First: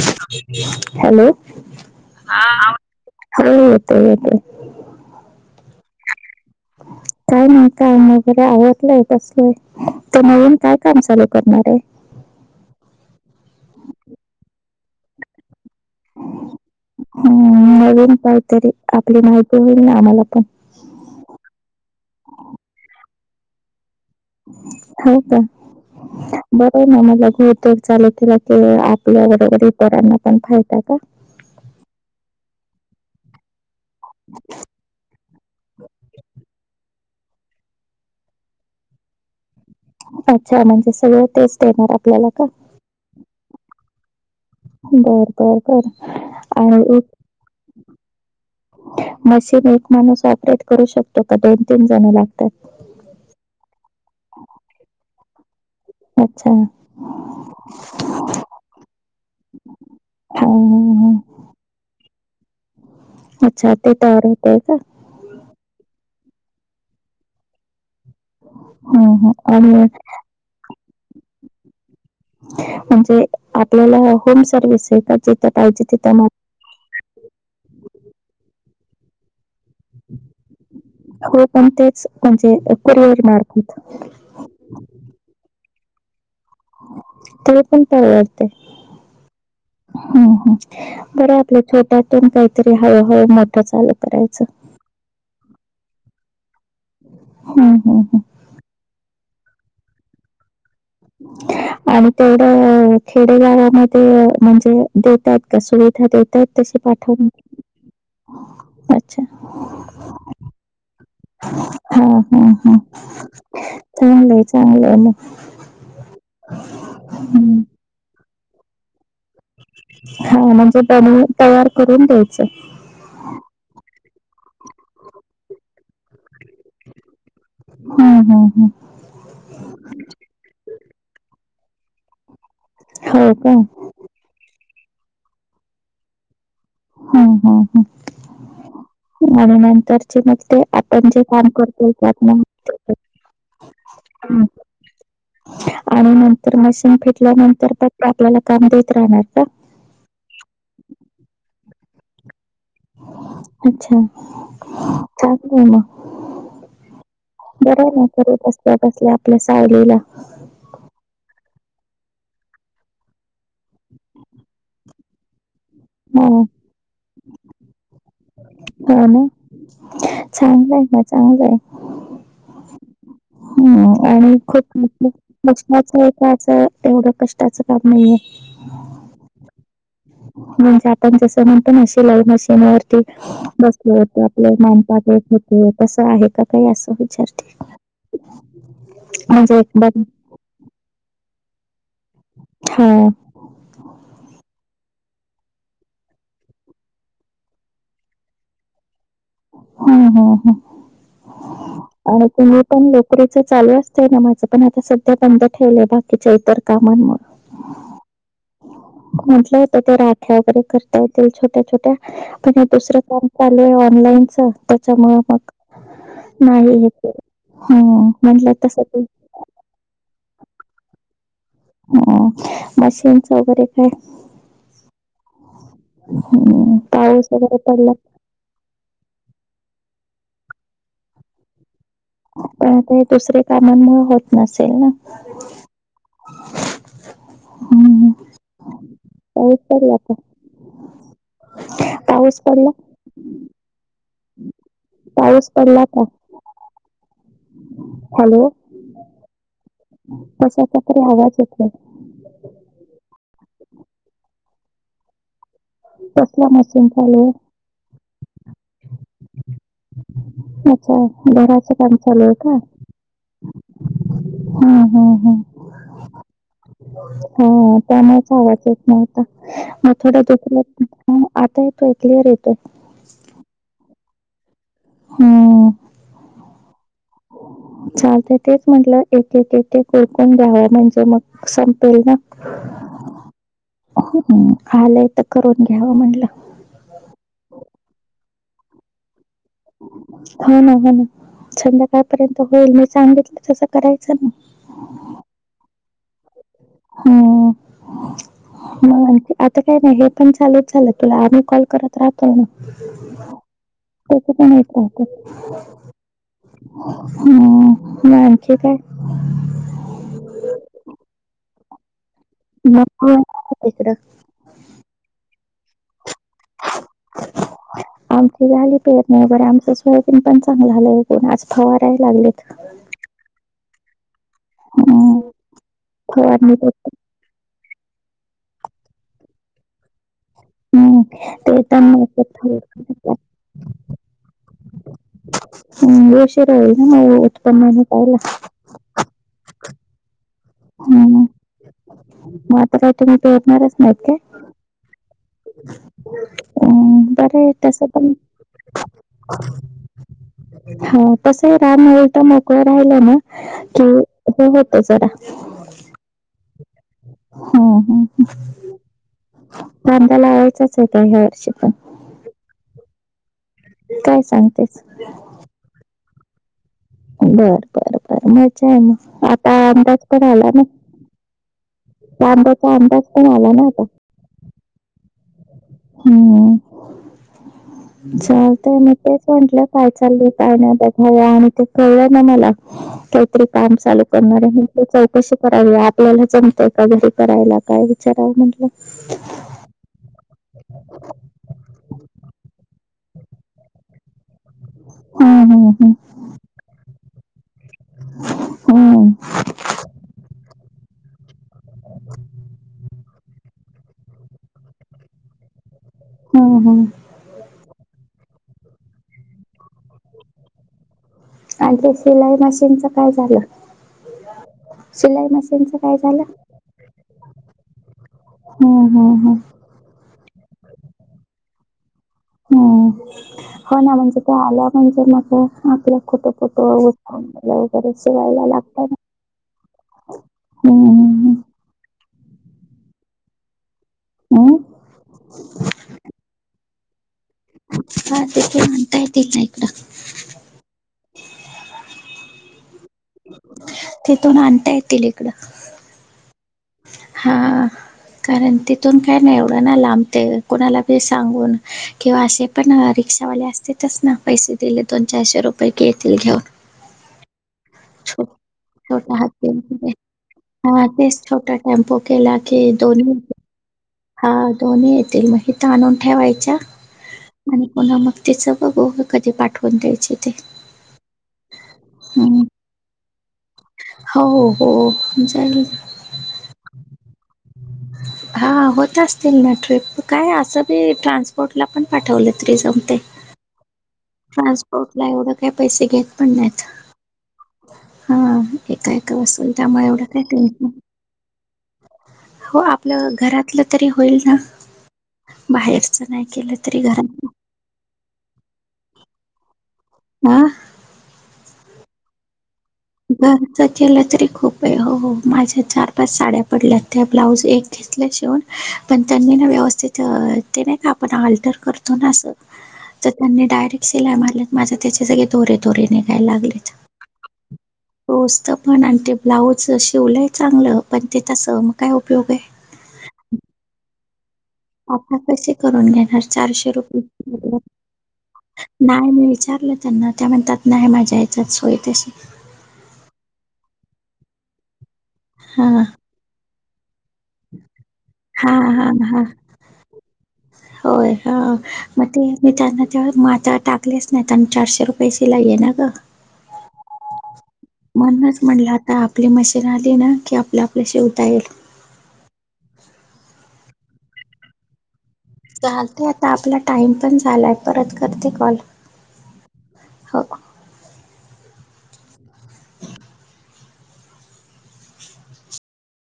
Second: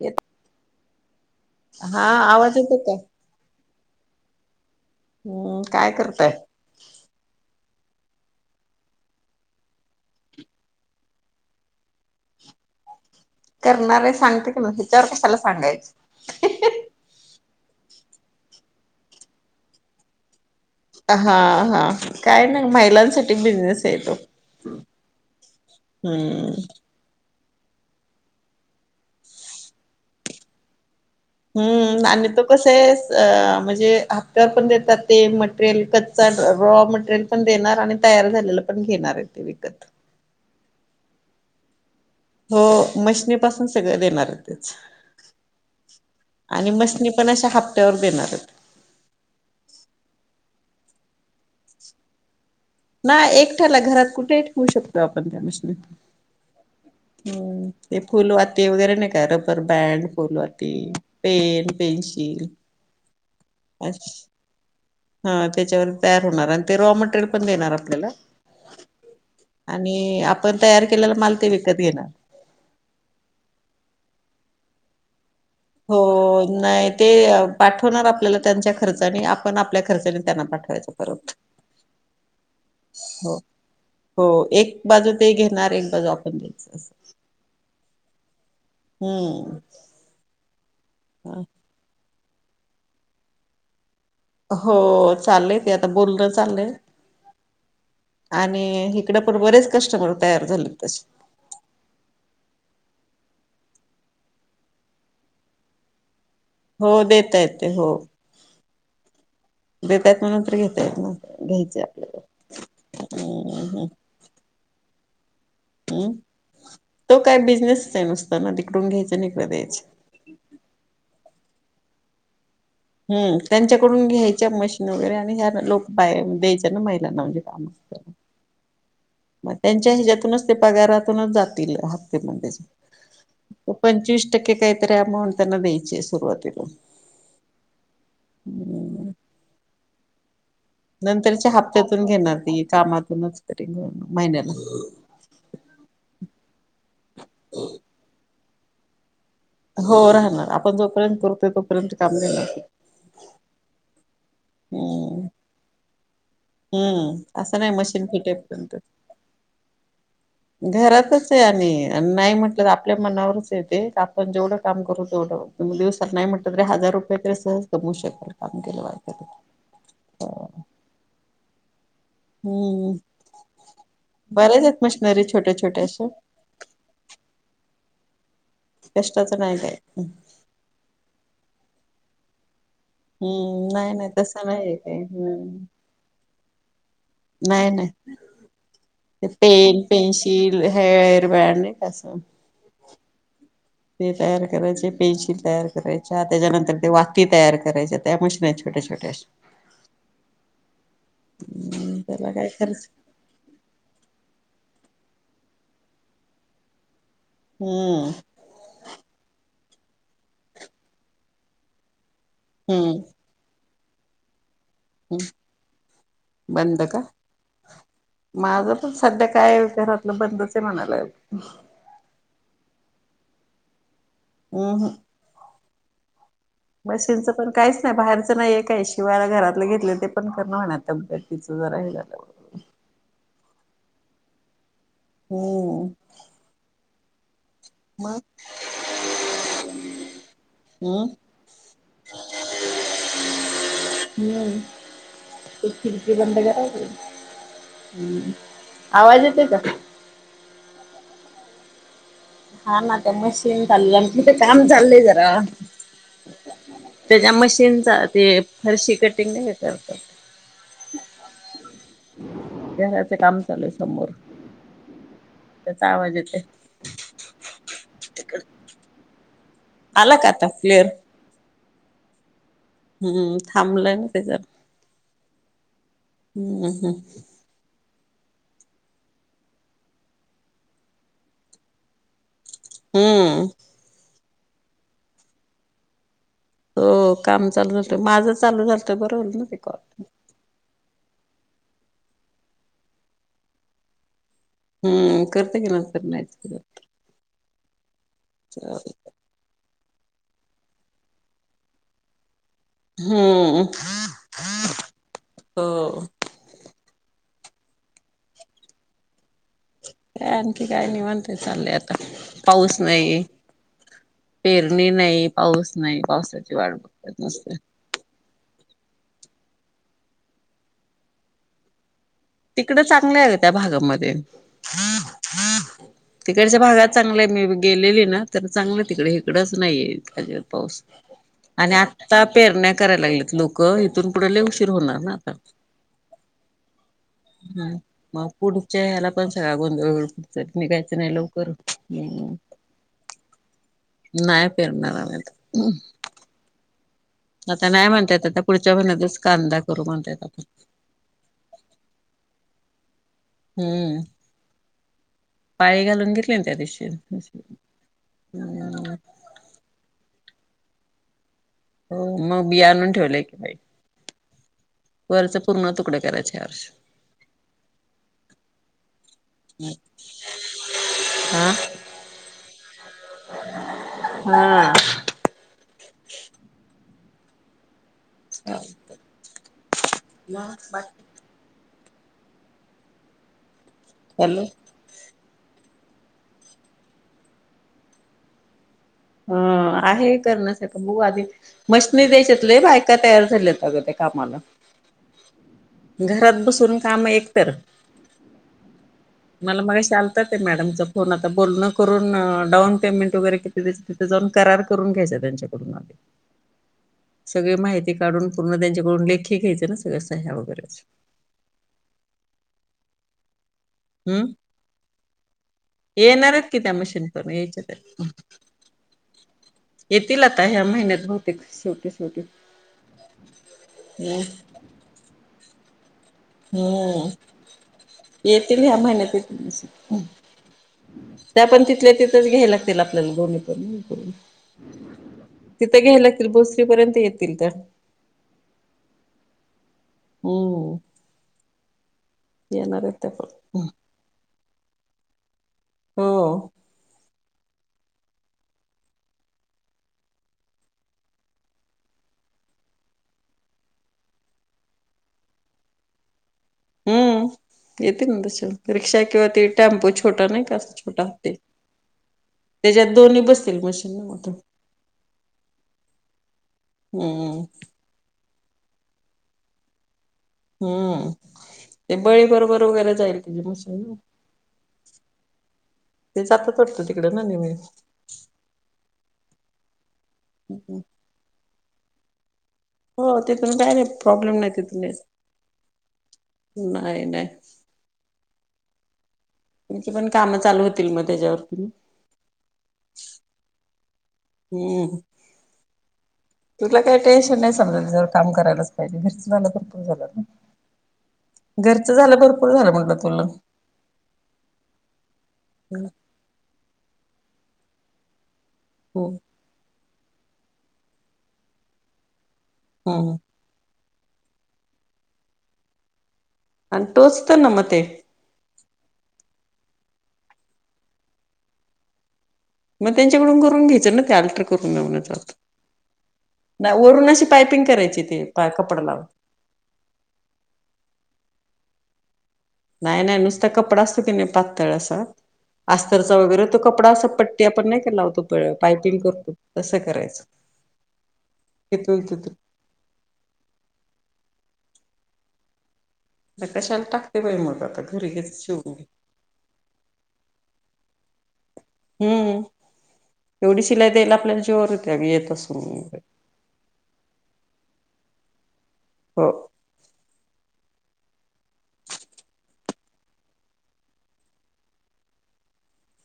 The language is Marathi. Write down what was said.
येत [inaudible] हॅलो. हा हां येतो आवाज काय येतोय का? हां. येतोय, येतोय. हम्, काय करताय? काय नाही, काय नाही. जरा आवरलंय. बसलोय. ते नवीन काय, काम चालू करणारय? करणारय सांगते की, मग. हेच्यावर कशाला, सांगायचं? हम, नवीन काहीतरी. आपली माहिती होईल ना, आम्हाला पण. हा हा काय नाही महिलांसाठी बिझनेस ये तो हो का हम्म बरं ना मला [unintelligible] तर चालू केलेतर आपल्या बरोबर इतरांना पण फायदा का? हंमम आणि तो कस आहेस आआ म्हणजे हे हप्त्यावर पण देतात ते मटेरियल कच्चा [unintelligible] रॉ मटेरियल पण देणार, आणि तयार झालेलं पण घेणार आहे ते विकत. अच्छा! म्हणजे सगळं तेच देणार आपल्याला का? हो मशनी पासून सगळं देनार आहेत. तेच बर बर बर आणि मशनी पण अशा हप्त्यावर देेणार आहेत. मशीन एक माणूस ऑपरेट करू शकतो, का दोन तीन जण लागतात. नाही एकट्याला, घरात कुठेही ठेवू शकतो आपण त्या मशीनी. अच्छा. हमम, ते फुलवाती वगैरे नाही का, रबर बँड फुलवाती हा, हा. पेन, पेनशील अच्छा, ते तयार होतय का? हां! त्याच्यावर तयार होणार आणि ते रॉ मटेरियल पण देणार आपल्याला. हम्म, हम्म. आणि, आपण तयार केलेला माल ते विकत घेणार. म्हणजे, आपल्याला होम सर्व्हिस आहे का, जिथं पाहिजे हो तिथं नाही, ते पाठवणार आपल्याला त्यांच्या खर्चानी [unintelligible] हो पण तेच, म्हणजे कुरिअर हो मार्फत हो एक बाजू ते घेणार, एक बाजू आपण द्यायचं असं. ते पण परवडतंय. हंममम हंम हं बरं आपल्या छोट्यातून काहीतरी हळूहळू मोठं चालू करायचं. होओओ चाललेय ते आता बोलण चाललंय. हंम हंम हं आणि हिकडं पण बरेच कस्टमर तयार झालेत तसे [unintelligible] आणि तेवढं खेडेगावामध्ये, म्हणजे देतात का सुविधा देत त्यात तशी हो पाठवून, देता येते अच्छा देतायत म्हणून तर घेत हं हं हं चांगलं आहे चांगलं आहे मग हम्, तो काय हम्म. बिझनेसच आहे नुसता ना तिकडून घ्यायचं नि इकडे द्यायचं. हो म्हणजे बनवून तयार करून द्यायचं. हम्, त्यांच्याकडून घ्यायच्या मशीन वगैरे आणि ह्या लोक बायांन द्यायच्या ना महिलांना म्हणजे काम हं हं हं मग त्यांच्या ह्याच्यातूनच ते पगारातूनच जातील हप्त्यामध्येच हो कां? पंचवीस टक्के काहीतरी अमाऊंट त्यांना द्यायचीय सुरुवातीला. हं हं हं आणि नंतर ते मग ते आपण जे काम नंतरच्या करतोय हप्त्यातून ते घेणार ती कामातूनच तरी आपल्या [unintelligible] हं महिन्याला आणि नंतर मशीन फिटल्यानंतर फक्त आपल्याला काम देत राहणार का? हो राहणार, आपण जोपर्यंत करतोय तोपर्यंत काम देणार. अच्छा हम्म का. हम्म असं नाही बर मशीन ना ख फिटेपर्यंत कसल्या कसल्या आपल्या सायलीला. घरातच आहे आणि नाही म्हटलं तर आपल्या मनावरच य ते आपण जेवढं काम करू तेवढं. तुम्ही दिवसात हा नाही हो म्हटलं तरी हजार रुपये तरी सहज कमव शकाल. काम केलं हा ना वाटत चांगलं आहे म चांगलं आहे. हम्म. हम् आणि बऱ्याच खूप आहेत मशनरी छोट्या छोट्या कष्टाच अशा आहे का असं तेवढं कष्टाचं काम नाहीये. कष्टता नाही काय. म्हणजे आ आप जसं म्हणत ना शिलाई मशीिनवर. हम्म नाही बसले नाही होते तसं आपले नाहीये काही मामपाप हम्म हो तस आहे का. काही असं नाही विचारते नाही म्हणजे एक बर की हे हर पडणे कसम. हा. ते तयार करायचे पेन्सिल तयार करायच्या त्याच्यानंतर ते वाती तयार करायच्या त्या मशीिनत छोट्या छोट्या. हम ह हम्म, आणि त्याला काय तुम्ही पण खर्च लक री चालू असतय ना माझं पण आता सध्या बंद ठेवलंय बाकीच्या इतर कामांमुळे. हम्म. म्हंटलं होतं ते राठ्या वगैरे करता येतील छोट्या छोट्या. पण दुसरं हम्म फॉम चालू आहे ऑनलाईनच. त्याच्यामुळे मग बंद का नाहीेत म्हटलं तस ते. कायल घरातलं बंदच आहे म्हणालाल. हो मशीनच वगैरे काय. [unintelligible] हम्म. पाऊस मशीनचं पण वगैरे काहीच पडला नाही बाहेरच. नाही काय शिवायला घरातलं घेतलं ते पण करण म्हबद तिच जरा हे झालं. प ते दुसर कामांमुळे होत नसेल ना. हम्म. मग [inaudible] पाऊस पडला का हम्म पाऊस पडला. हम्म पाऊस त पडला का खिडकी बंद करा. हम्म हॅलो आवाज येते का. कशाचा तरी आवाज येतो. हा ना त्या मशीन चाललेलं तिथं काम चाललंय जरा. कसला मशीन चालू आहे त्याच्या मशीनचा ते फरशी कटिंग नाही करत. अच्छा ब का ल का घराचं काम चालू आहे समोर हम हम्म हम्म. त्याचा आवाज येतोय हा त्यामुळेच आवतेत नव्हता मग थोड आला का आता दुस. क्लिअर ह आता येतोय क्लिअर येतोय. हम्म थांबलंय ना तेच्या. हम्म. हम्म हम्म. चालत तेच म्हटलं एके कोुरकून द्याव म्हणजे मग. संपेल ना. हम्म. हो आलंय तर करून घ्यावं म्हणलं. हो काम चालू झात माझं चालू झालत बरं होल न. हो ना हो ना संध्याकाळपर्यंत होईल मी सांगितलं तसं करायचं ना. हम्म करत की नंतर नाही. हम्म म म्ह. काय नाही हे पण चालूच झालं तुला आम्ही कॉल करत राहतो ना. हम्म त्याच पण य नत हो हम् माख काय? का आणखी काय नाही म्हणते चाललंय आता पाऊस मग तू नाही. येणार का तिकडं पेरणी नाही पाऊस नाही पावसाची वाट बघतात मत आमची झाली पेत नाही बरं आमच स्वयबीन पण चांगलंलंयण आज फवारय लागलेत. तड चांग त्या भागामध्ये हम्म, फवारणी तिकडच्या भाग. करतात. चांगलंय मी गेलेली ना तर चांगलं तिकडे हकडंच नाहीये त्यावर पाऊस हम्म, ते आणि आत्ता तणनाशक पेरण्या करायला फवारतात. लागल्यात लोकं इिथून पुढे लले उशीर होणार ना आता हम् बेशरा आहे. हा मग पुढच्या ह्याला पण सगळा गोंधळ वळ पुढ मी काायचं नाही लवकर हम्म मात्र तुम्ही पोचणारच नाहीत का? नाही पेरणार आम्ही आता आता नाही म्हणता ययेत आता पुढच्या महिन्यातच कांदा करू म्हणता ययेत आपण हा तस आहे राम होल तर मोकळं राहिलं ना. हम्म. हो होत जरा पाळी घालून घेतली त्या दिशी कांदा्या लावायचाच आहे का ह्या वर्षी पण हो मग बिया आणून ठेवलंय की बाई. काय सांगतेस? वरचे पूर्ण तुकडे करायचे या वर्ष बर बर बरं मजा आहे मग आता अंदाज तरण आला ना. हा. त्यांब्याचा अंदाज पण आला ना आता ह. हो. चचाल तर मी तेच म्हंटलं काय चालल पाय ना बघा या आणि ते कळलं ना मला काहीतरी काम चालू हॅलो करणार आहे. चौकशी करावी आपल्याला चमते एका घरी करायला काय विचारावं म्हटलं. ह आहे करण्यास बऊ आधी मशनी द्यायच्यात ल बाय. का तयार झाले अग त्या कामाला हम्म हम्म घरात बसून काम एकत हम्म मला मगा शालतात आहे मॅडमच. कोण आता बोल ना करून डाऊन पेमेंट वगैरे तिथे जाऊन करार करून घ्यायचा त्यांच्याकडूनले हो हो. सगळी माहिती काढून पूर्ण त्यांच्याकडून लेखी घ्यायचं ना सगळ्या सह्या वगैरेच आणि ते सिलाई मशीनच काय झालं. हम्म शिलाई मशीनचं काय झालं येणारच कि त्या मशीन करून यायच्या तर हम् हम हम. येतील आता ह्या महिन्यात बहुतेक शेवटी शेवटी हम् हो ना म्हणजे हम्म त आला म्हणजे माझ आपला खोट हम्म येतील ह्या महिन्यात येतील. [unintelligible] त्या पण तिथल्या तिथच घ्याय लागतील आपल्याला दोनी पण हम्म. हम्म. तिथं घ्यायलागतील भोसरी पर्यंत येत हा तेथे म्हणता येत ना इकडं हम. येणारेत त्या पण तिथून आणता येतील इकडं. हो. हा. कारण तिथून काय नाही एवढं नाय लांब ते कुणाला बी सांगून किंवा असे पण रिक्षावाले असतेतच ना पैसे दिले दोन, चारशे रुपये की येतील घेऊन. हम्म येतील ना छो तशे रिक्षा छोटा किंवा हात ते टेम्पो छोट नाही का हा छोटा तेच हत्ती छोटा टेम्पो केला की दोन [unintelligible] हा दोन्ही येतील म हित आणून ठेवायच्या हम्म आणि पुन्हा मग तेच बघू कधी पाठवून द्यायचे ते. हम्म. ते बळी हम्म. बरोबर वगैरे जाईल तुझी मशीन ना हो हो जाईल. ते जातात वाटतं तिकडे ना नेहमी? हा होत असतील ना ट्रिप काय असं बी ट्रान्सपोर्ट ला पण पाठवलं तरी जम हो तिकडंन डायरेक्ट ट्रान्सपोर्ट ला एवढं काय पैसे घेत पण नायत नाही नाही हा एका, एका वासून तुमची पण कामं चालू होतील मग तेज्यावरती? हो आपल्या घरातलं तरी होईल ना हम्म. बाहेरचं नाही केलं तुला तरी काही घरात टेन्शन नाही समजा जर काम करायलाच पायजे. घरचं झाल तर खूप झाल. आ घरचं झालं भरपूर झालं म्हटल घरच केलं तरी खूप ये. हो हो माझ्या चार, पाच साड्या पडल्यात त्या ब्लाऊज एक घेतल शिवून पण हम्म त्यांनी ना व्यवस्थित तर ते नाही का आपण अल्टर करतो ना अस तर हम्म त्यांनी डायरेक्ट सिलाय मारलेत माझ्या त्याचे सगळे दोरे, दोरे निघाय लागलेत. आणि टोचत ना म ते? तोचत पण आणि ते ब्लाऊज शिवलंय चांगलं, पण ते तसं मग काय उपयोग ये? मग त्यांच्याकडून करून घ्यायच ना ते अल्टर करून मिळवण्याचा आता अर्थ. कसे करून घेणार? चारशे नाही रुपये वरून अशी म् पायपिंग करायची ते पा [unintelligible] कपडा हटलं लावून नाय मी विचारल त्यांना त्या म्हणत्यात न्हाय माझा हेच्यात सोय तशी नाही नाही नुसता कपडा असतो की नाही पातळ असा हां अस्तरचा वगैरे तो कपडा अस पट ट्टी आपण नाही लावतो पळ हां हां पायपिंग हां करतो तसं करायचं. होय हा. म तिथून ते तिथून मी त्यांना ते मा आता टाकलेच नाही त्यांना चारशे रुपये शिलाई ना ग. आता कशाला टाकते बाई मग आता घरी घेत म्हणूनच म्हटलं शिवून घे. आता आपली मशीन आली ना की आपलं आपलं शिवता येईल. हम्म एवढी शिलाई द्यायला आपल्याला जीवावर येतय आग चालते आता आपला टाइम पण झालाय परत करते कॉल. हो. हो